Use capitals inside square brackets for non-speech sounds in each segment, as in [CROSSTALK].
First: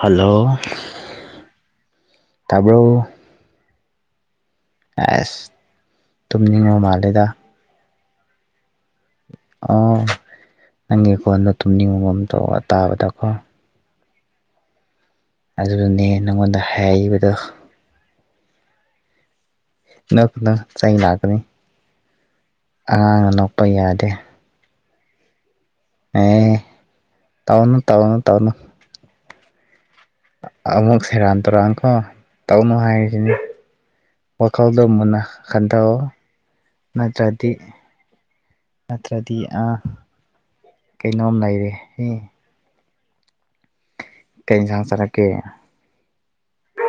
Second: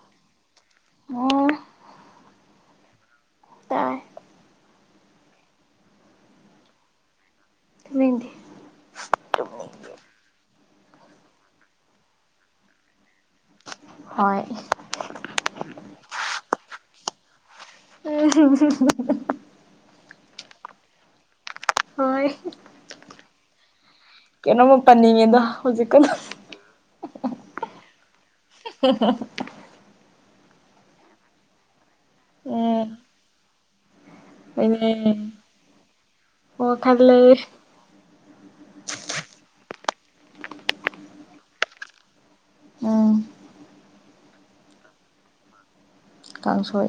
hello ꯑꯣ ꯇꯥꯔꯕ꯭ꯔꯣ ꯇꯥꯏ ꯑꯁ ꯇꯨꯝꯅꯤꯡꯉꯣ ꯃꯥꯜꯂꯦꯗ ꯗꯤ ꯑꯣ ꯅꯪꯒꯤ ꯀꯣꯟꯗꯣ ꯇꯨꯝꯅꯤꯡꯉꯒꯝ ꯇꯧꯔꯒ ꯇꯥꯕꯗꯀꯣ ꯍ ꯑꯗꯨꯗꯨꯅꯦ ꯅꯪꯉꯣꯟꯗ ꯍꯥꯏꯔꯤꯕꯗꯣ ꯑꯦ ꯁꯤ ꯁꯤ ꯅꯅ ꯆꯍꯤ ꯂꯥꯛꯀꯅꯤ ꯍꯣꯏ ꯑꯉꯥꯡꯅ ꯅꯣꯛꯄ ꯌꯥꯗꯦ ꯀꯩꯅꯣꯃ ꯄꯅꯤꯡꯉꯗꯣ ꯍꯧꯖꯤꯛꯀ ꯑꯦ ꯇꯥꯎꯅ ꯇꯧꯅ ꯇꯧꯅ ꯍ ꯍꯣ ꯑꯃꯨꯛ ꯁꯦꯔꯥꯟ ꯇꯧꯔꯛꯑꯅꯀꯣ ꯇꯧꯅꯨ ꯎꯝ ꯍꯥꯏꯔꯤꯁꯤꯅꯦ ꯋꯥꯀꯥꯎꯗ ꯍꯣꯏꯅꯦ ꯃꯨꯟꯅ ꯈꯟꯇꯣ ꯋꯥꯈꯜ ꯂꯩ ꯅꯠꯇ꯭ꯔꯗꯤ ꯅꯠꯇ꯭ꯔꯗꯤ ꯑ ꯀꯩꯅꯣꯝ ꯂꯩꯔꯦ ꯎꯝ ꯀꯩ ꯁ ꯆꯔꯛꯀꯦ ꯀꯥꯡꯁꯣꯏ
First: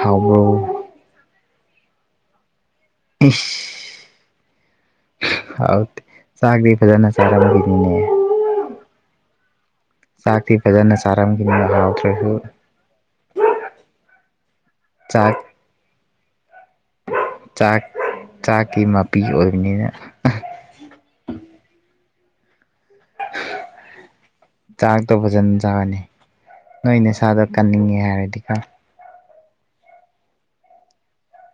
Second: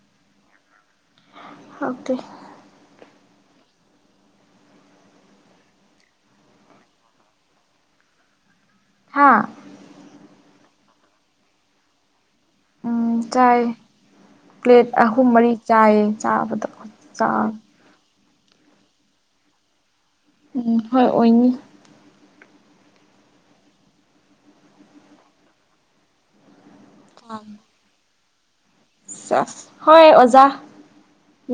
ꯍꯥꯎꯃꯣ ꯑꯣꯀꯦ ꯑꯐ ꯍꯥꯎꯗꯤ ꯆꯒꯗꯤ ꯐꯖꯅ ꯆꯔꯗꯅꯦ ꯍꯥꯥ ꯆꯥꯛꯇꯤ ꯐꯖꯅ ꯆꯥꯔꯝꯒꯅꯤꯅ ꯍꯥꯎꯗ꯭ꯔꯁꯨ ꯎꯝ ꯆꯥꯏ ꯄ꯭ꯂꯦꯠ ꯑꯍꯨꯝ ꯆꯥꯛ ꯃꯔꯤ ꯆꯥꯏꯌꯦ ꯆꯥꯕꯗ ꯆꯥꯛ ꯆꯥꯛꯀꯤ ꯃꯄꯤ ꯑꯣꯏꯕꯅꯤꯅ ꯎꯝ ꯍꯣꯏ ꯑꯣꯏ ꯎ ꯆꯥꯛꯇꯣ ꯐꯖꯅ ꯆꯥꯕꯅꯤ ꯅꯣꯏ ꯅ ꯁꯥꯥꯗꯣ ꯀꯟꯅꯤꯡꯉꯦ ꯍꯥꯏꯔꯗꯤꯀꯣ ꯍꯣꯏ ꯑꯣꯖꯥ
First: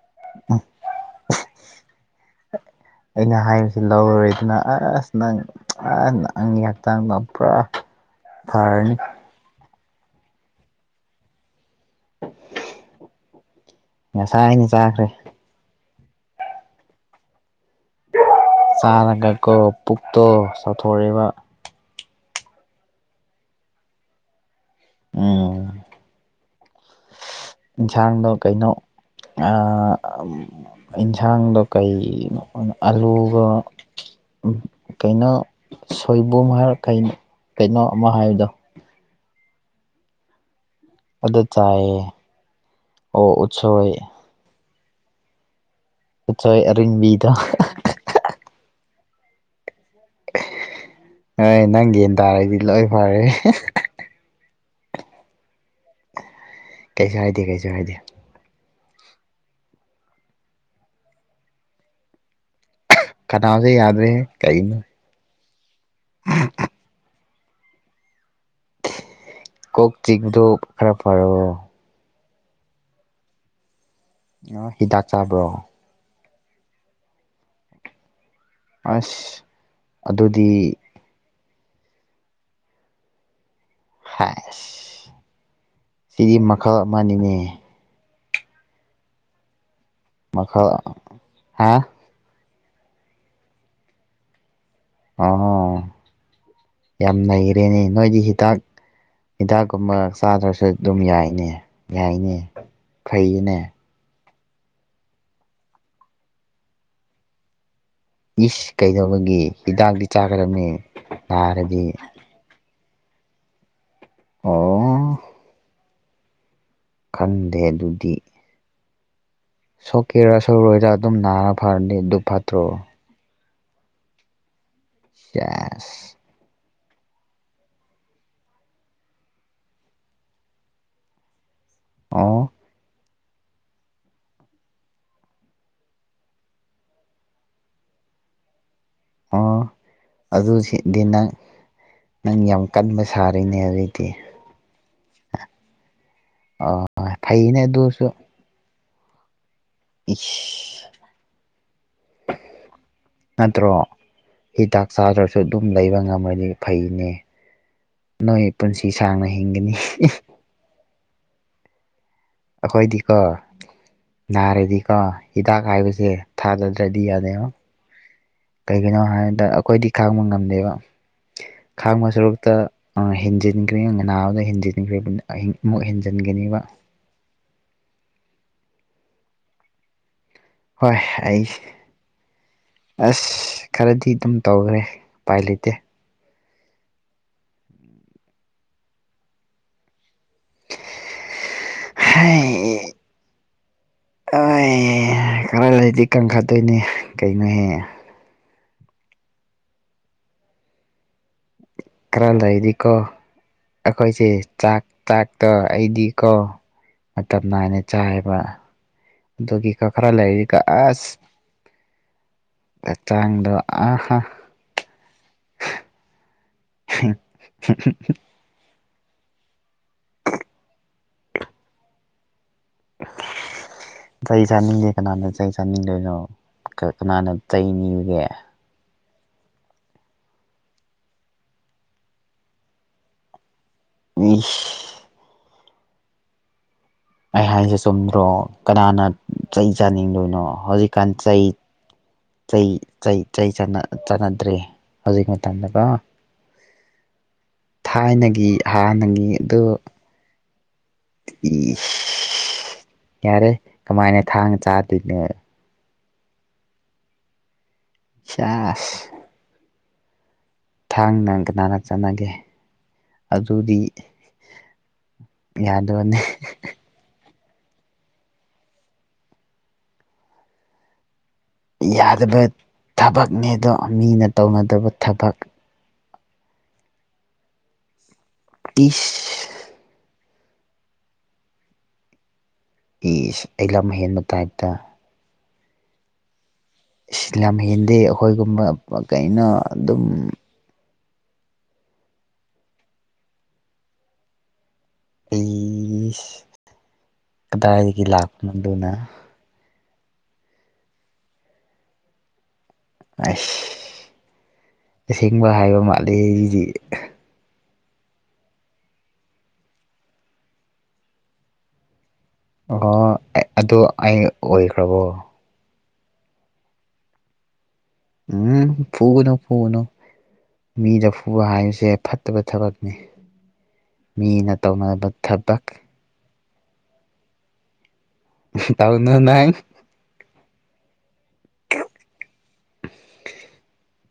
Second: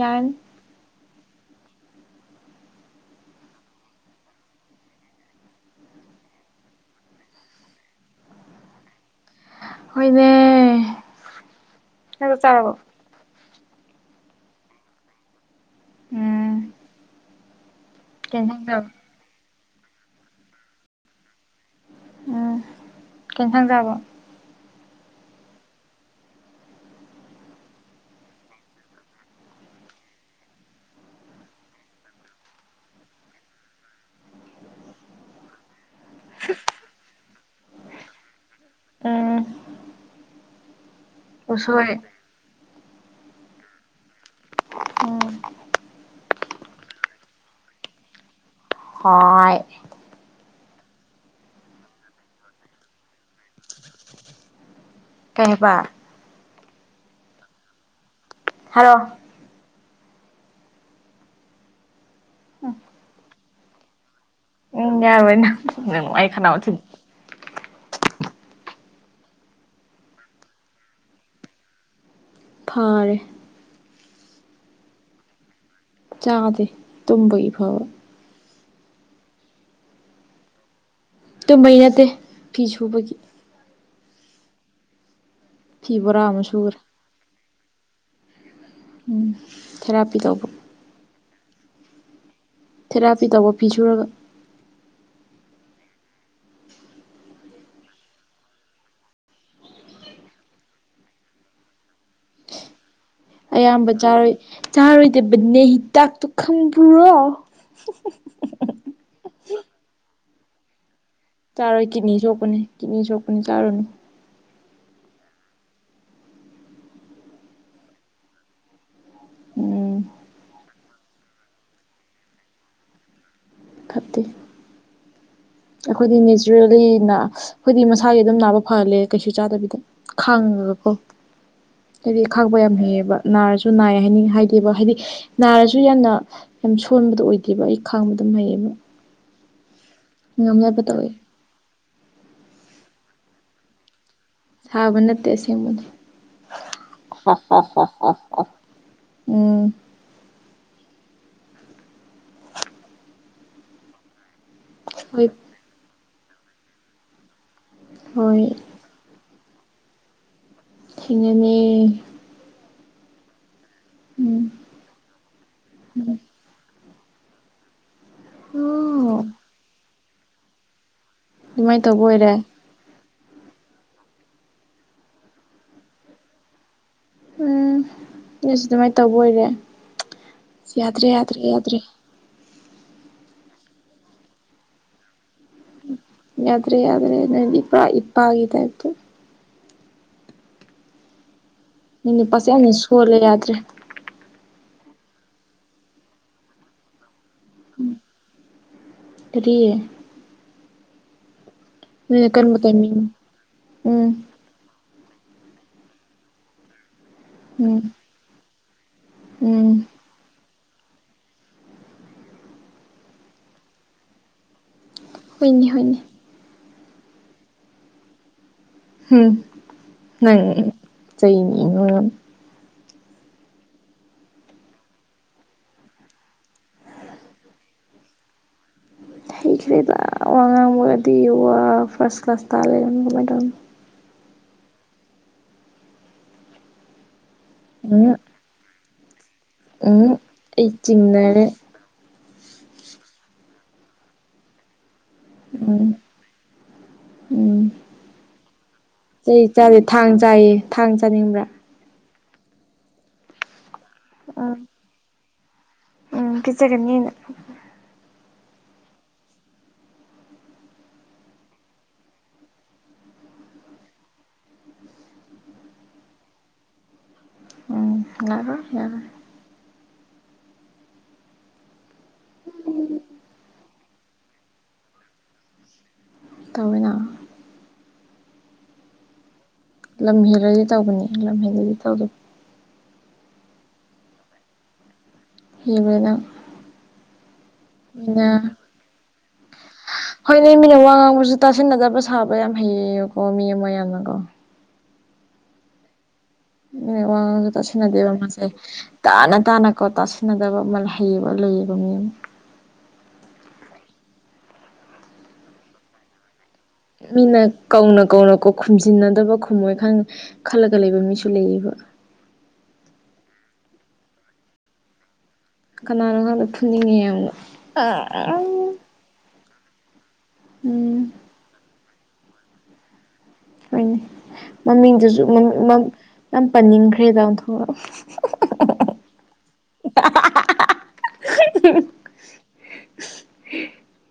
ꯌꯥꯟ ꯎꯝ ꯑꯩꯅ ꯍꯥꯏꯔꯤꯁꯤ ꯂꯧꯔꯔꯣꯏꯗꯅ ꯑꯁ ꯅꯪ ꯑ ꯅꯪꯒꯤ ꯍꯛꯆꯥꯡꯗ ꯄꯨꯔꯥ ꯐꯔꯅꯤ ꯍꯅꯦ ꯍꯕ ꯆꯥꯔꯕꯣ ꯉꯁꯥꯏ ꯍꯥꯏꯅꯤ ꯆꯥꯈ꯭ꯔꯦ ꯎꯝ ꯀꯩ ꯏꯟꯁꯥꯡ ꯆꯥꯕ ꯆꯥꯅꯉꯛꯀꯣ ꯄꯨꯛꯇꯣ ꯆꯥꯊꯣꯔꯏꯕ ꯎꯝ ꯀꯦꯟ ꯊꯪꯖꯕꯣ ꯎꯝ ꯏꯟꯁꯥꯡꯗꯣ ꯀꯩꯅꯣ ꯌꯦꯟꯁꯥꯡꯗꯣ ꯀꯩꯅꯣ ꯑꯂꯨꯒ ꯀꯩꯅꯣ ꯁꯣꯏꯕꯨꯝ ꯍꯥꯏꯔꯣ ꯀ ꯀꯩꯅꯣ ꯑꯃ ꯍꯥꯏꯕꯗꯣ ꯎꯝ ꯑꯗ ꯎꯁꯣꯏ ꯆꯥꯏꯑꯌꯦ ꯑꯣ ꯎꯠꯁꯣꯏ ꯎꯝ ꯄꯣꯏ ꯑꯔꯤ ꯕꯤꯗ ꯍꯣꯏ ꯍꯣꯏ ꯅꯪ ꯌꯦꯒꯟ ꯇꯥꯔꯗꯤ ꯂꯣꯏ ꯐꯔꯦ ꯀꯩꯕ ꯀꯩꯁꯨ ꯍꯥꯏꯗꯦ ꯀꯩꯁꯨ ꯍꯥꯏꯗꯦ ꯍꯜꯂꯣ ꯀꯅꯥꯁꯦ ꯌꯥꯗ꯭ꯔꯦ ꯀꯩꯅꯤ ꯌꯥꯔ ꯅ ꯑꯩꯥꯏꯈꯥꯟꯅꯕ ꯊꯤꯟ ꯀꯣꯛ ꯆꯤꯗꯨꯣ ꯈꯔ ꯐꯔꯛꯑꯣ ꯐꯥꯔꯦ ꯑ ꯍꯤꯗꯥꯛ ꯆꯥꯕ꯭ꯔꯣ ꯆꯥꯗꯦ ꯇꯨꯝꯕꯒꯤꯐꯕ ꯑꯁ ꯑꯗꯨꯗꯤ ꯇꯨꯝꯍꯩ ꯅꯠꯇꯦ ꯐꯤ ꯁꯨꯕꯒꯤ ꯍꯥꯏꯁ ꯐꯤ ꯕꯣꯔꯥ ꯁꯤꯗꯤ ꯑꯃ ꯁꯨꯈ꯭ꯔꯦ ꯃꯈꯜ ꯑꯃꯅꯤꯅꯦ ꯎꯝ ꯊꯦꯔꯥꯄꯤ ꯇꯧꯕ ꯃꯈ ꯍꯥ ꯊꯦꯔꯥꯄꯤ ꯇꯧꯕ ꯄꯤꯖꯨꯔꯒ ꯑ ꯌꯥꯝ ꯂꯩꯈꯔꯦꯅꯦ ꯅꯣꯏꯗꯤ ꯍꯤꯗꯥꯛ ꯍꯤꯗꯥꯛꯀꯨꯝꯕ ꯆꯥꯗ꯭ꯔꯁꯨ ꯑꯗꯨꯝ ꯌꯥꯏꯅꯦ ꯌꯥꯏꯅꯦ ꯐꯩꯌꯦꯅꯦ ꯑꯌꯥꯝꯕ ꯆꯥꯔꯣꯏꯏ ꯆꯥꯔꯣꯏꯗꯕꯅꯦ ꯍꯤꯗꯥꯛꯇꯨ ꯈꯪꯕꯨꯔꯣ ꯏꯁ ꯀꯩꯗꯧꯕꯒꯤ ꯍꯤꯗꯥꯛꯇꯤ ꯆꯥꯈꯔꯝꯃꯤ ꯆꯥꯔꯣꯏ ꯀꯤꯅꯤ ꯁꯣꯛꯄꯅꯦ ꯀꯤꯅꯤ ꯁꯣꯛꯄꯅꯦ ꯆꯥꯔꯨꯅꯨ ꯑꯣ ꯈꯟꯗꯦ ꯑꯗꯨꯗꯤ ꯎꯝ ꯁꯣꯛꯀꯦꯔꯥ ꯁꯧꯣꯏꯔ ꯑꯗꯨꯝ ꯅꯥꯔ ꯐꯔꯅꯤ ꯑꯗꯨꯗꯨ ꯐꯠꯇ꯭ꯔꯣ ꯈꯞꯠꯇꯦ ꯆ ꯑꯩꯈꯣꯏꯗꯤ ꯅꯦꯆꯔꯦꯜꯂꯤ ꯑꯩꯈꯣꯏꯗꯤ ꯃꯁꯥꯒꯤ ꯑꯗꯨꯝ ꯅꯥꯕ ꯐꯍꯜꯂꯦ ꯀꯩꯁꯨ ꯆꯥꯗꯕꯤꯗ ꯈꯥꯡꯉꯒꯀꯣ ꯍꯥꯏꯗꯤ ꯑꯣ ꯈꯥꯡꯕ ꯌꯥꯝ ꯍꯦꯛꯑꯕ ꯅꯥꯔꯁꯨ ꯅꯥꯏ ꯍꯥꯏꯅꯤꯡ ꯍꯥꯏꯗꯦꯕ ꯍꯥꯏꯗꯤ ꯅꯥꯔꯁꯨ ꯌꯥꯝꯅ ꯌꯥꯝ ꯁꯣꯟꯕꯗꯣ ꯑꯣꯏꯗꯦꯕ ꯑꯩ ꯈꯥꯡꯕꯗ ꯍꯩꯌꯦꯕ ꯑꯣ ꯉꯝꯅꯕ ꯑꯗꯨꯗꯤ ꯇꯧꯋꯦ ꯅꯪ ꯅꯪ ꯌꯥꯝ ꯀꯟꯕ ꯁꯥꯔꯤꯅꯦ ꯑꯗꯨꯑꯣꯏꯗꯤ ꯁꯥꯕ ꯅꯠꯇꯦ ꯑꯁꯦꯡꯕꯅꯤ ꯐꯩꯅꯦ ꯑꯗꯨꯁꯨ ꯎꯝ ꯏꯁ ꯅꯠꯇ꯭ꯔꯣ ꯍꯤꯗꯥꯛ ꯍꯣꯏ ꯆꯥꯗ꯭ꯔꯁꯨ ꯑꯗꯨꯝ ꯂꯩꯕ ꯉꯝꯃꯅꯤ ꯐꯩꯅꯦ ꯍꯣꯏ ꯅꯣꯏ ꯄꯨꯟꯁꯤ ꯁꯥꯡꯅ ꯍꯤꯡꯒꯅꯤ ꯊꯅꯅꯦ ꯑꯩꯈꯣꯏꯗꯤꯀꯣ ꯎꯝ ꯅꯥꯔꯗꯤꯀꯣ ꯍꯤꯗꯥꯛ ꯍꯥꯏꯕꯁꯦ ꯊꯥꯗ ꯇꯗꯤ ꯌꯥꯗ ꯀꯩꯒꯤꯅꯣ ꯑꯣ ꯍꯥꯏꯕꯗ ꯑꯩꯈꯣꯏꯗꯤ ꯈꯥꯡꯕ ꯉꯝꯗꯦꯕ ꯑꯗꯨꯃꯥꯏꯅ ꯇꯧꯕ ꯈꯥꯡꯕ ꯑꯣꯏꯔꯦ ꯁꯔꯨꯛꯇ ꯍꯦꯟꯖꯤꯟꯈ꯭ꯔꯦ ꯉꯅꯥ ꯑꯃꯗ ꯍꯦꯟꯖꯤꯟꯈ꯭ꯔꯦ ꯑꯃꯨꯛ ꯍꯦꯟꯖꯤꯟꯒꯅꯦꯕ ꯎꯝ ꯅꯣꯏꯁꯨ ꯑꯗꯨꯃꯥꯏ ꯇꯧꯕ ꯑꯣꯏꯔꯦ ꯍꯣꯏ ꯌꯥꯗ꯭ꯔꯦ ꯌꯥꯗ꯭ꯔꯦ ꯑꯩ ꯌꯥꯗ꯭ꯔꯦ ꯑꯁ ꯈꯔꯗꯤ ꯑꯗꯨꯝ ꯇꯧꯈ꯭ꯔꯦ ꯎꯄꯥꯏ ꯂꯩꯇꯦ ꯌꯥꯗ꯭ꯔꯦ ꯌꯥꯗ꯭ꯔꯦ ꯅꯪ ꯏꯄꯥ ꯏꯄꯥꯒꯤ ꯇꯥꯏꯞꯇ ꯑꯩ ꯅꯨꯄꯥꯁꯦ ꯌꯥꯝꯅ ꯁꯣꯜꯂꯦ ꯌꯥꯗ꯭ꯔꯦ ꯈꯔ ꯂꯩꯗꯤ ꯀꯟꯈꯠꯇꯣꯏꯅꯦ ꯀꯩꯅꯣꯍꯦ ꯀꯔꯤ ꯅꯣꯏꯅ ꯀꯟꯕ ꯀꯔꯂꯩꯗꯤꯀꯣ ꯇꯥꯏꯃꯤꯡ ꯎꯝ ꯑꯩꯈꯣꯏꯁꯦ ꯆꯥꯛ ꯆꯥꯛꯇꯣ ꯑꯩꯗꯤꯀꯣ ꯃꯇꯝ ꯅꯥꯏꯅ ꯎꯝ ꯆꯥꯏꯑꯦꯕ ꯑꯗꯨꯒꯤ ꯎꯝ ꯀꯣ ꯈ꯭ꯔ ꯂꯩ ꯀꯥ ꯑꯁ ꯍꯛꯆꯥꯡꯗꯣ ꯑꯍꯥ ꯍꯣꯏꯅꯤ ꯍꯣꯏꯅꯤ [INAUDIBLE] ꯎꯝ ꯅꯪ ꯆꯩ ꯅꯤꯕ [INAUDIBLE] ꯆꯩ ꯆꯥꯅꯤꯡꯗꯦ ꯀꯅꯥꯅ ꯆꯩ ꯆꯥꯅꯤꯡꯗꯣꯏꯅꯣ ꯀꯅꯥꯅ ꯆꯩ ꯅꯤꯕꯨꯒꯦ ꯍꯩꯈ꯭ꯔꯦꯗ ꯋꯥꯉꯥꯡꯒꯗꯤ ꯋꯥ ꯐ꯭ꯔꯥꯁ ꯀ꯭ꯂꯥꯁ ꯇꯥ ꯂꯩꯔꯝꯃꯦ ꯀꯃꯥꯏ ꯇꯧꯅꯤ ꯎꯏꯁ ꯑꯩ ꯍꯥꯏꯁꯦ ꯇꯧꯅꯤ ꯎꯝ ꯆꯨꯝꯗ꯭ꯔꯣ ꯀꯅꯥꯅ ꯆꯩ ꯎꯝ ꯆꯥꯅꯤꯡꯗꯣꯏꯅꯣ ꯑꯩ ꯍꯧꯖꯤꯛꯀꯥꯟ ꯆꯩ ꯆꯤꯡꯅꯔꯦ ꯆꯩ ꯆꯩ ꯆꯩ ꯆꯥꯟꯅꯗ꯭ꯔꯦ ꯍꯧꯖꯤꯛ ꯎꯝ ꯃꯇꯝꯗꯀꯣ ꯎꯝ ꯊꯥꯏꯅꯒꯤ ꯍꯥꯟꯅꯒꯤ ꯆꯩ ꯑꯗꯨ ꯆꯥꯗꯦ ꯊꯥꯡ ꯆꯥꯌꯦ ꯊꯥꯡ ꯆꯥꯅꯤꯡꯕ꯭ꯔꯥ ꯌꯥꯔꯦ ꯀꯃꯥꯏꯅ ꯊꯥꯡꯅ ꯆꯥꯗꯣꯏꯅ ꯄꯤꯖꯒꯅꯤ ꯑꯩꯅ ꯆꯥꯁ ꯊꯥꯡꯅ ꯀꯅꯥꯔꯛ ꯆꯥꯟꯅꯒꯦ ꯑꯗꯨꯗꯤ ꯌꯥꯗꯕꯅꯤ ꯎꯝ ꯌꯥꯔꯣ ꯌꯥꯔ ꯌꯥꯗꯕ ꯊꯕꯛꯅꯦ ꯑꯗꯣ ꯃꯤꯅ ꯇꯧꯅꯗꯕ ꯊꯕꯛ ꯇꯧꯋꯤꯅ ꯏꯁ ꯂꯝ ꯍꯦꯜꯂꯗꯤ ꯇꯧꯕꯅꯤ ꯂꯝ ꯍꯦꯜꯗꯗꯤ ꯇꯧꯔꯣꯏ ꯏꯁ ꯑꯩ ꯂꯝ ꯍꯦꯟꯕꯩ ꯇꯥꯏꯞꯇ ꯀꯤꯕꯔ ꯅꯪ ꯏꯁ ꯂꯝ ꯍꯦꯟꯗꯦ ꯃꯤꯅ ꯑꯩꯈꯣꯏꯒꯨꯝꯕ ꯀꯩꯅꯣ ꯑꯗꯨꯝ ꯑ ꯃꯤꯅ ꯋꯥ ꯉꯥꯡꯕꯁꯨ ꯇꯥꯁꯤꯟꯅꯗꯕ ꯁꯥꯕ ꯌꯥꯝ ꯍꯩꯌꯦꯕꯀꯣ ꯃꯤ ꯑꯃ ꯌꯥꯝꯅꯀꯣ ꯏꯁ ꯋꯥ ꯉꯥꯡꯉꯁꯨ ꯇꯁꯟꯅꯗꯦꯕ ꯃꯥꯁꯦ ꯑꯗꯨꯅ ꯇꯥꯅ ꯇꯥꯅ ꯀꯣ ꯇꯁꯤꯟꯅꯗꯕ ꯃꯥꯜ ꯍꯩꯌꯦꯕ ꯂꯩꯌꯦꯕ ꯃꯤ ꯑꯃ ꯑꯩꯁ ꯑꯁꯦꯡꯕ ꯍꯥꯏꯕ ꯃꯥꯜꯂꯤ ꯑꯩꯗꯤ ꯃꯤꯅ ꯀꯧꯅ ꯀꯧꯅ ꯀꯣ ꯈꯨꯝꯖꯤꯟꯅꯗꯕ ꯈꯨꯝꯃꯣꯏ ꯈꯪ ꯈꯜꯂꯒ ꯂꯩꯕ ꯃꯤꯁꯨ ꯂꯩꯌꯦꯕ ꯑꯣꯍꯣ ꯑꯗꯨ ꯑꯩ ꯑꯣꯏꯈ꯭ꯔꯕꯣ ꯀꯅꯥꯅꯣ ꯈꯪꯗ ꯐꯨꯅꯤꯡꯉꯦ ꯌꯥꯝꯅ ꯎꯝ ꯐꯨꯒꯅꯨ ꯐꯨꯒꯅꯨ ꯃꯤꯗ ꯎꯝ ꯐꯨꯕ ꯍꯥꯏꯕꯁꯦ ꯐꯠꯇꯕ ꯊꯕꯛꯅꯤ ꯍꯣꯏꯅꯦ ꯃꯤꯅ ꯇꯧꯅꯕ ꯃꯃꯤꯡꯗꯨꯁꯨꯡ ꯊꯕꯛ ꯌꯥꯝ ꯄꯟꯅꯤꯡꯈ꯭ꯔꯦꯗ ꯑꯣꯟꯊꯣꯛꯂ ꯇꯧꯅꯨꯅꯪ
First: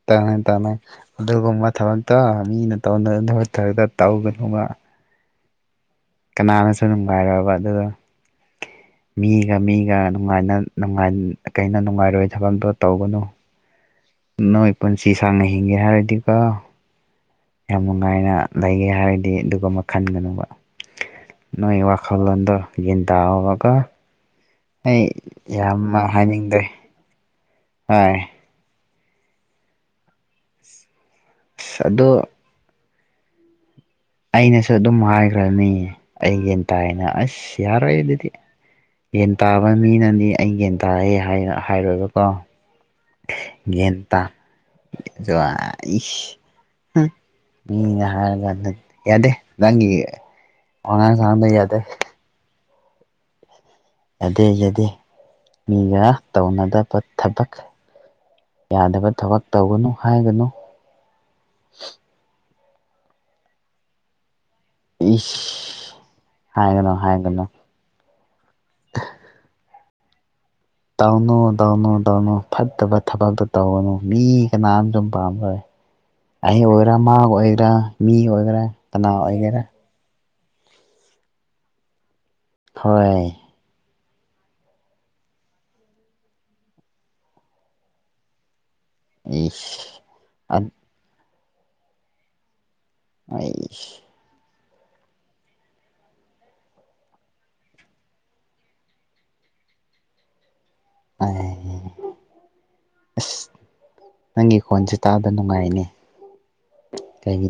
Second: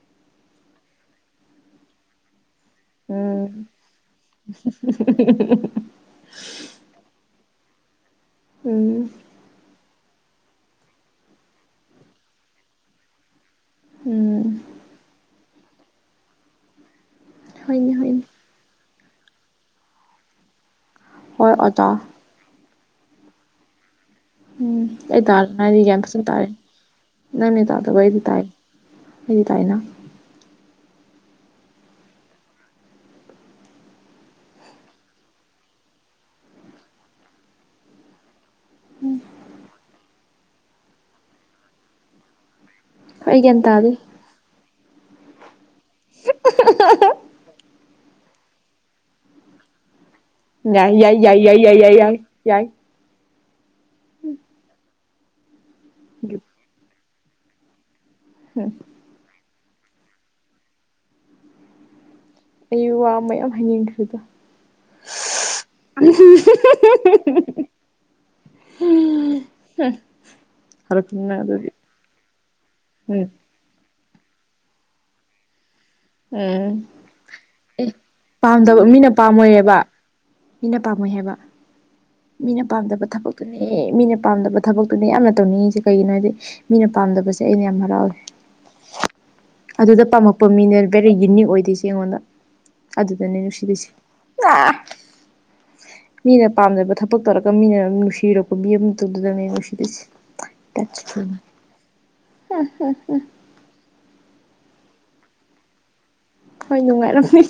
ꯇꯧꯅꯨ ꯇꯧꯅꯨ ꯑꯗꯨꯒꯨꯝꯕ ꯊꯕꯛꯇ ꯃꯤꯅ ꯇꯧꯅꯗꯕ ꯎꯝ ꯊꯕꯛꯇ ꯇꯧꯒꯅꯨꯕ [INAUDIBLE] ꯀꯅꯥꯅꯁꯨ ꯅꯨꯡꯉꯥꯏꯔꯕ ꯑꯗꯨꯗꯣ ꯎꯝ ꯃꯤꯒ ꯃꯤꯒ ꯅꯨꯡꯉꯥꯏꯅ ꯅꯨꯡꯉꯥꯏ ꯀꯩꯅꯣ ꯅꯨꯡꯉꯥꯏꯔꯣꯏ ꯊꯕꯛ ꯑꯝꯇ ꯇꯧꯒꯅꯨ ꯎꯝ ꯅꯣꯏ ꯄꯨꯟꯁꯤ ꯁꯥꯡꯅ ꯍꯤꯡꯒꯦ ꯍꯥꯏꯔꯗꯤꯀꯣ ꯌꯥꯝ ꯍꯣꯏꯅꯦ ꯍꯣꯏꯅꯦ ꯅꯨꯡꯉꯥꯏꯅ ꯂꯩꯒꯦ ꯍꯥꯏꯔꯗꯤ ꯑꯗꯨꯒꯨꯝꯕ ꯈꯟꯒꯅꯨꯕ ꯍꯣꯏ ꯅꯣꯏ ꯑꯣꯖꯥ ꯋꯥꯈꯜ ꯈꯜꯂꯣꯟꯗꯨ ꯒ꯭ꯌꯥꯟ ꯇꯥꯎꯕꯀꯣ ꯎꯝ ꯑꯩ ꯇꯔꯅꯥꯗꯤ ꯒ꯭ꯌꯥꯟ ꯐꯖꯟ ꯇꯥꯔꯦ ꯍꯥꯏꯅꯤꯡꯗ꯭ꯔꯦ ꯅꯪꯅꯤ ꯇꯥꯗꯕ ꯑꯩꯗꯤ ꯍꯣꯏ ꯇꯥꯏ ꯑꯩꯗꯤ ꯇꯥꯏꯅ ꯑꯗꯣ ꯑꯩꯅꯁꯨ ꯑꯗꯨꯝ ꯍꯥꯏꯈ꯭ꯔꯅꯤ ꯑꯩ ꯒ꯭ꯌꯥꯟ ꯇꯥꯏꯅ ꯑꯁ ꯌꯥꯔꯣꯏ ꯑꯗꯨꯗꯤ ꯒ꯭ꯌꯥꯟ ꯇꯥꯕ ꯃꯤꯅꯗꯤ ꯑꯩ ꯒ꯭ꯌꯥꯟ ꯇꯥꯏꯌꯦ ꯍꯥꯏ ꯍꯥꯏꯔꯣꯏꯕꯀꯣ ꯍꯣꯏ ꯑꯩ ꯇꯥꯗꯦ ꯒ꯭ꯌꯥꯟ ꯇꯥ [UNINTELLIGIBLE] ꯏꯁ ꯍꯨꯝ ꯃꯤꯅ ꯍꯥꯏꯔꯀꯥꯟꯗ ꯌꯥꯗꯦ ꯅꯪꯒꯤ ꯌꯥꯏ ꯋꯥꯉꯥꯡ ꯌꯥꯏ ꯌꯥꯏ ꯁꯉꯥꯡꯗ ꯌꯥꯏ ꯌꯥꯏ ꯌꯥꯗꯦ ꯌꯥꯏ ꯌꯥꯏ ꯌꯥꯏ ꯌꯥꯗꯦ ꯌꯥꯗꯦ ꯃꯤꯒ ꯇꯧꯅꯗꯕ ꯊꯕꯛ ꯎꯝ ꯌꯥꯗꯕ ꯊꯕꯛ ꯇꯧꯒꯅꯨ ꯍꯥꯏꯒꯅꯨ ꯑꯩ ꯋꯥ ꯃꯌꯥꯝ ꯍꯥꯏꯅꯤꯡꯈ꯭ꯔꯦꯗ ꯁꯁ ꯎꯝ ꯏꯁ ꯍꯨꯝ ꯍꯨꯝ ꯍꯨꯝ ꯍꯥꯏꯒꯅꯨ ꯍꯨꯝ ꯍꯥꯏꯒꯅꯨ ꯍꯨꯝ ꯍꯨꯝ ꯍꯨꯞ ꯇꯧꯅꯨ ꯇꯧꯅꯨ ꯇꯧꯅꯨ ꯐꯠꯇꯕ ꯎꯝ ꯊꯕꯛꯇꯣ ꯇꯧꯒꯅꯨ ꯃꯤ ꯀꯅꯥꯝ ꯁꯨꯝ ꯄꯥꯝꯔꯣꯏ ꯑꯩ ꯎꯝ ꯑꯣꯏꯒꯔꯥ ꯃꯥ ꯑꯣꯏꯒꯦꯔꯥ ꯑꯦ ꯃꯤ ꯑꯣꯏꯒꯦꯔꯥ ꯄꯥꯝꯗꯕ ꯀꯅꯥ ꯃꯤꯅ ꯑꯣꯏꯒꯦꯔꯥ ꯄꯥꯝꯃꯣꯏꯑꯕ ꯃꯤꯅ ꯄꯥꯝꯃꯣꯏ ꯍꯥꯏꯕ ꯃꯤꯅ ꯄꯥꯝꯗꯕ ꯍꯣꯏ ꯊꯕꯛ ꯗꯨꯅꯦ ꯃꯤꯅ ꯄꯥꯝꯗꯕ ꯊꯕꯛꯇꯨꯅꯦ ꯌꯥꯝꯅ ꯇꯧꯅꯤꯡꯉꯤꯁꯦ ꯀꯩꯒꯤꯅꯣ ꯍꯥꯏꯗꯤ ꯃꯤꯅ ꯄꯥꯝꯗꯕꯁꯦ ꯑꯩꯅ ꯌꯥꯝ ꯍꯔꯥꯎꯋꯦ [INAUDIBLE] ꯑꯗꯨꯗ ꯄꯥꯝꯃꯛꯄ ꯏꯁ ꯃꯤꯅꯦ ꯕꯦꯔꯤ ꯌꯨꯅꯤꯛ ꯑꯣꯏꯗꯣꯏꯁꯦ ꯑꯩꯉꯣꯟꯗ ꯑꯗꯨꯗꯅꯦ ꯅꯨꯡꯁꯤꯗꯣꯏꯁꯦ [UNINTELLIGIBLE] ꯃꯤꯅ ꯄꯥꯝꯗꯕ ꯊꯕꯛ ꯇꯧꯔꯒ ꯃꯤꯅ ꯅꯨꯡꯁꯤꯔꯛꯄ ꯃꯤ ꯑꯃꯇꯗꯨꯗꯅꯦ ꯅꯨꯡꯁꯤꯗꯣꯏꯁꯤ [UNINTELLIGIBLE] ꯑꯁ ꯅꯪꯒꯤ ꯈꯣꯟꯁꯤ ꯇꯥꯗ ꯅꯨꯡꯉꯥꯏꯅꯤ ꯍꯣꯏ ꯅꯨꯡꯉꯥꯏꯔꯝꯅꯤ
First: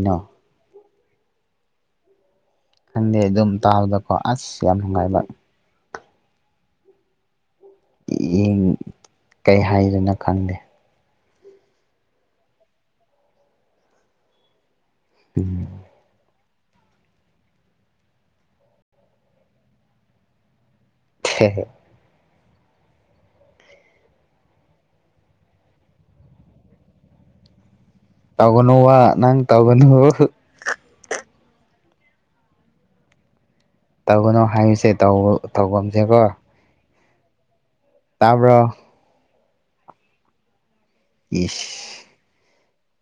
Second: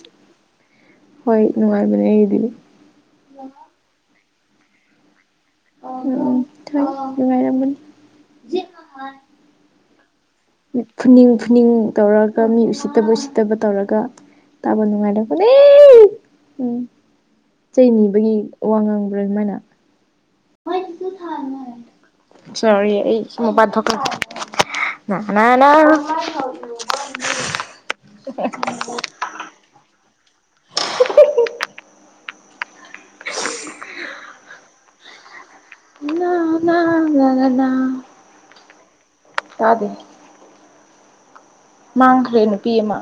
ꯍꯣꯏ ꯅꯨꯡꯉꯥꯏꯕꯅꯦ ꯑꯩꯒꯤꯗꯤ ꯈꯪꯗꯦ ꯑꯗꯨꯝ ꯇꯥꯕꯗꯀꯣ ꯑꯁ ꯌꯥꯝ ꯅꯨꯡꯉꯥꯏꯕ ꯎꯝ ꯊꯣꯏ ꯅꯨꯡꯉꯥꯏꯔꯝꯒꯅꯤ [UNINTELLIGIBLE] ꯀꯩ ꯍꯥꯏꯗꯣꯏꯅꯣ ꯈꯪꯗꯦ ꯃꯤ ꯐꯨꯅꯤꯡ ꯐꯨꯅꯤꯡ ꯇꯧꯔꯒ ꯃꯤ ꯎꯁꯤꯠꯇꯕ ꯎꯁꯤꯠꯇꯕ ꯇꯧꯔꯒ ꯇꯥꯕ ꯅꯨꯡꯉꯥꯏꯔꯣꯏ ꯎꯝ [UNINTELLIGIBLE] ꯎꯝ ꯆꯩ ꯅꯤꯕꯒꯤ ꯋꯥ ꯉꯥꯡꯕ꯭ꯔꯥ ꯁꯨꯃꯥꯏꯅ [UNINTELLIGIBLE] ꯍꯦꯍꯦ ꯁꯣꯔꯤ ꯑꯩ ꯃꯄꯥꯟ ꯊꯣꯛꯀꯦ ꯅꯥ ꯅꯥ ꯅꯥ ꯇꯧꯒꯅꯣꯕ ꯅꯪ ꯇꯧꯒꯅꯨ ꯇꯧꯒꯅꯣ ꯍꯥꯏꯔꯤꯁꯦ ꯇꯧ ꯇꯧꯒꯨꯝꯁꯦꯀꯣ ꯅꯅꯥ ꯅꯥ ꯅꯥ ꯅꯥ ꯇꯥꯕ꯭ꯔꯣ ꯇꯥꯗꯦ ꯏꯁ ꯃꯥꯡꯈ꯭ꯔꯦ ꯅꯨꯄꯤ ꯑꯃ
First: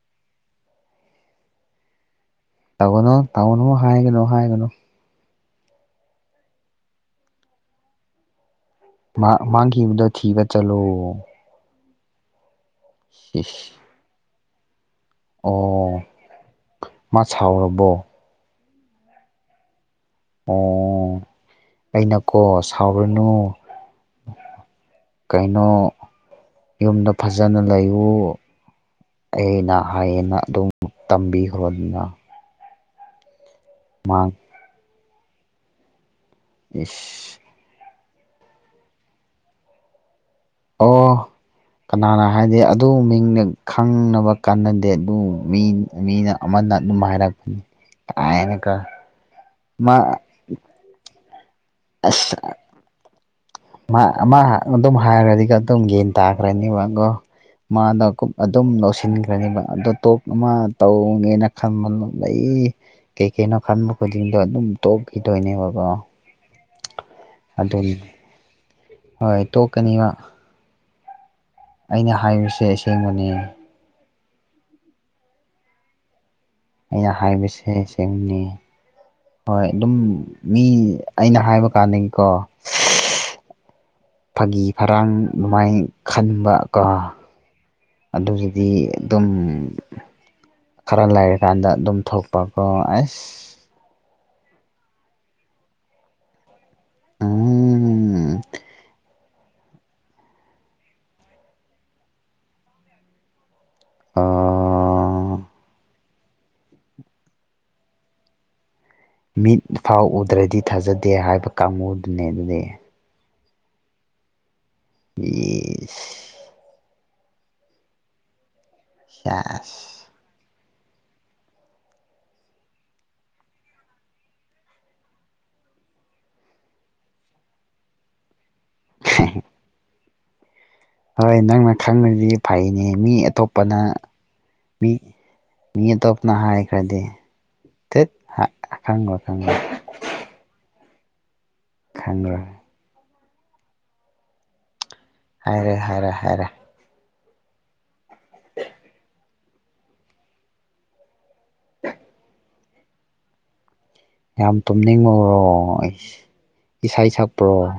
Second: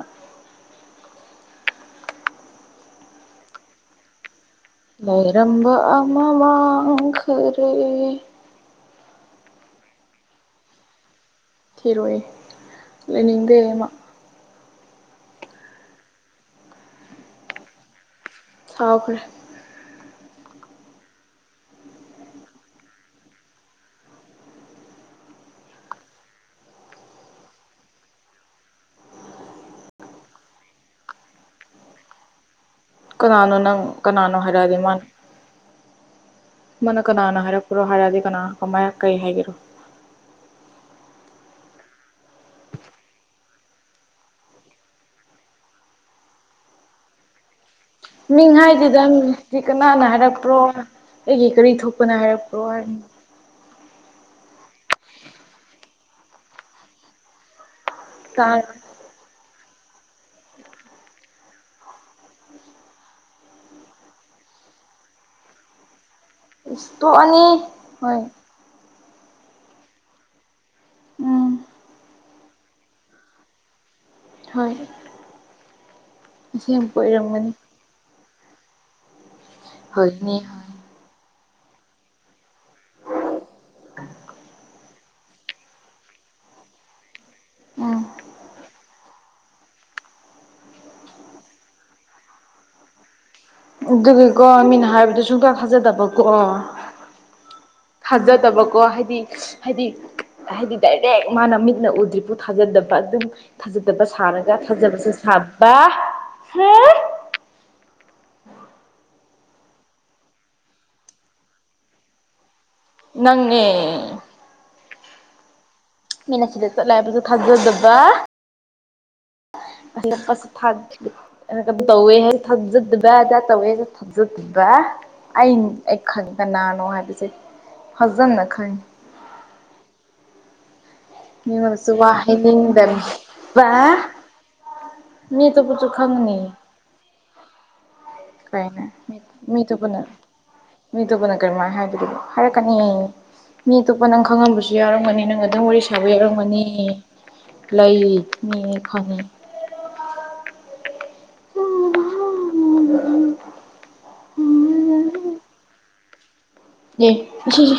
ꯇꯧꯒꯅꯣ ꯇꯧꯒꯅꯣ ꯍꯥꯏꯒꯅꯨ ꯍꯥꯏꯒꯅꯨ ꯂꯩꯔꯝꯕ ꯑꯃ ꯃꯥꯡꯈꯔꯦ ꯃꯥꯡ ꯃꯥꯡꯈꯤꯕꯗꯣ ꯊꯤꯕ ꯆꯠꯂꯨ ꯊꯤꯔꯣꯏ ꯂꯩꯅꯤꯡꯗꯦ ꯏꯁ ꯑꯃ ꯑꯣ ꯃꯥ ꯁꯥꯎꯔꯕꯣ ꯁꯥꯎꯈ꯭ꯔꯦ ꯑꯣ ꯑꯩꯅꯀꯣ ꯁꯥꯎꯔꯅꯨ ꯀꯩꯅꯣ ꯌꯨꯝꯗ ꯐꯖꯅ ꯂꯩꯎ ꯑꯩꯅ ꯍꯌꯦꯅ ꯑꯗꯨꯝ ꯇꯝꯕꯤꯈ꯭ꯔꯣꯅꯤꯅ ꯀꯅꯥꯅꯣ ꯅꯪ ꯀꯅꯥꯅꯣ ꯍꯥꯏꯔꯛꯑꯗꯤ ꯃꯥꯅ ꯃꯥꯅ ꯏꯁ ꯀꯅꯥꯅꯣ ꯍꯥꯏꯔꯛ ꯄꯨꯔꯣ ꯍꯥꯏꯔꯛꯗꯤ ꯀꯅꯥ ꯀꯃꯥꯏꯅ ꯀꯩ ꯍꯥꯏꯒꯦꯔꯣ ꯑꯣ ꯀꯅꯥꯅ ꯍꯥꯏꯗꯤ ꯑꯗꯨ ꯃꯤꯡꯅ ꯈꯪꯅꯕ ꯀꯥꯟꯅꯗꯦ ꯑꯗꯨ ꯃꯤ ꯃꯤꯅ ꯑꯃꯅ ꯑꯗꯨꯝ ꯍꯥꯏꯔꯛꯄꯅꯤ ꯃꯤꯡ ꯀꯥꯏꯅꯀꯣ ꯍꯥꯏꯗꯨꯗꯪ ꯃꯥ ꯀꯅꯥꯅ ꯍꯥꯏꯔꯛꯄ꯭ꯔꯣ ꯑꯩꯒꯤ ꯀꯔꯤ ꯊꯣꯛ ꯄꯨꯅ ꯑꯁ ꯍꯥꯏꯔ ꯄ꯭ꯔꯣ ꯃꯥ ꯑꯗꯨꯝ ꯍꯥꯏꯔꯗꯤꯒ ꯑꯗꯨꯝ ꯌꯦꯒꯟ ꯇꯥꯈ꯭ꯔꯅꯦꯕ ꯑꯗꯣ ꯃꯥꯗꯣ [INAUDIBLE] ꯑꯗꯨꯝ ꯇꯥꯔꯔꯣꯏ ꯂꯧꯁꯤꯟꯈ꯭ꯔꯅꯦꯕ ꯑꯗꯣ ꯇꯣꯛ ꯑꯃ ꯇꯧꯒꯦꯅ ꯈꯟꯕ ꯂꯩ ꯀꯩ ꯀꯩꯅꯣ ꯈꯟꯕ ꯈꯨꯗꯤꯡꯗꯣ ꯑꯗꯨꯝ ꯇꯣꯛꯈꯤꯗꯣꯏꯅꯦꯕꯀꯣ ꯏꯁ ꯇꯣꯛꯑꯅꯤ ꯑꯗꯨꯅꯤ ꯍꯣꯏ ꯍꯣꯏ ꯇꯣꯛꯀꯅꯤꯕ ꯎꯝ ꯑꯩꯅ ꯍꯥꯏꯕꯁꯦ ꯑꯁꯦꯡꯕꯅꯤ ꯍꯣꯏ ꯑꯁꯦꯡꯕ ꯑꯩꯅ ꯑꯣꯏꯔꯝꯒꯅꯤ ꯍꯥꯏꯕꯁꯦ ꯁꯦꯡꯕꯅꯤ ꯍꯣꯏ ꯑꯗꯨꯝ ꯍꯣꯏꯅꯦ ꯃꯤ ꯍꯣꯏ ꯑꯩꯅ ꯍꯥꯏꯕ ꯀꯥꯟꯗꯀꯣ ꯐꯥꯒꯤ ꯐꯔꯥꯡ ꯑꯗꯨꯃꯥꯏꯅ ꯈꯟꯕ ꯀꯣ ꯑꯗꯨꯗꯨꯗꯤ ꯑꯗꯨꯝ ꯈꯔ ꯂꯩꯔꯀꯥꯟꯗ ꯑꯗꯨꯝ ꯊꯣꯛꯄꯀꯣ ꯑꯁ ꯑꯗꯨꯒꯤꯀꯣ ꯃꯤꯅ ꯍꯥꯏꯕꯗꯨ ꯁꯨꯡꯊꯥ ꯊꯥꯖꯗꯕꯀꯣ ꯎꯝ ꯊꯥꯖꯗꯕꯀꯣ ꯍꯥꯏꯗꯤ ꯍꯥꯏꯗꯤ ꯍꯥꯏꯗꯤ ꯗꯥꯏꯔꯦꯛ ꯃꯥꯅ ꯃꯤꯠꯅ ꯎꯗ꯭ꯔꯤꯄꯨ ꯊꯥꯖꯗꯕ ꯑꯗꯨꯝ ꯊꯥꯖꯗꯕ ꯁꯥꯔꯒ ꯊꯥꯖꯕꯁꯨ ꯑꯥ ꯁꯥꯕ ꯃꯤꯠ ꯐꯥꯎ ꯎꯗ꯭ꯔꯗꯤ ꯊꯥꯖꯗꯦ ꯍꯥꯏꯕ ꯀꯥꯡꯕꯨꯗꯨꯅꯦ ꯑꯗꯨꯗꯤ ꯅꯪꯅꯦ ꯑ ꯃꯤꯅ ꯁꯤꯗ ꯆꯠꯂꯦ ꯍꯥꯏꯕꯁꯨ ꯊꯥꯖꯗꯕ ꯑ [UNINTELLIGIBLE] [INAUDIBLE] ꯁ ꯊꯥꯗ [INAUDIBLE] [UNINTELLIGIBLE] ꯩꯅ ꯀ ꯑꯗꯨꯣ ꯇꯧꯋꯦ ꯍꯥꯏꯁꯦ ꯊꯥꯖꯗꯕ ꯇꯧꯋꯦ ꯍꯥꯏꯁꯦ ꯊꯥꯖꯗꯕ [INAUDIBLE] ꯑꯩ ꯑꯩ ꯈꯪ ꯀꯅꯥꯅꯣ ꯍꯥꯏꯕꯁꯦ ꯐꯖꯅ ꯈꯪꯉꯦ ꯎ [UNINTELLIGIBLE] [INAUDIBLE] ꯅꯪꯅ ꯃꯤꯉꯣꯟꯗꯁꯨ ꯈꯪꯉꯗꯤ ꯋꯥꯍꯥꯢ ꯐꯩꯅꯦ ꯃꯤ ꯅꯤꯡꯗꯕ ꯑꯇꯣꯞꯄꯅ ꯃꯤ ꯃꯤ ꯇꯣꯞꯄꯁꯨꯨ ꯑꯇꯣꯞꯄꯅ ꯈꯪꯅꯤ ꯍꯥꯏꯈ꯭ꯔꯗꯤ ꯇꯠ ꯀꯥꯏꯅꯦ ꯈꯪꯉꯣꯏ ꯈꯪꯉꯣꯏ ꯃꯤꯇꯣꯞꯄꯅ ꯃꯤꯇꯣꯞꯄꯅ ꯀꯔꯝꯃꯥꯏꯅ ꯍꯥꯏꯕꯗꯨ ꯈꯪꯉꯔꯣꯏ ꯍꯥꯏꯔꯛꯀꯅꯤ ꯃꯤ ꯑꯇꯣꯞꯄ ꯅꯪ ꯈꯪꯉꯝꯕꯁꯨ ꯌꯥꯎꯔꯝꯒꯅꯤ ꯍꯥꯏꯔꯦ ꯍꯥꯏꯔꯦ ꯍꯥꯏꯔꯦ ꯂ ꯃꯤ ꯈꯅꯤ [UNINTELLIGIBLE] [INAUDIBLE] ꯌꯥꯝ ꯇꯨꯝꯅꯤꯡꯕꯔꯣ ꯑꯩ ꯏꯁꯩ ꯑꯦ ꯁꯛꯄ꯭ꯔꯣ ꯑꯁꯤꯁꯦ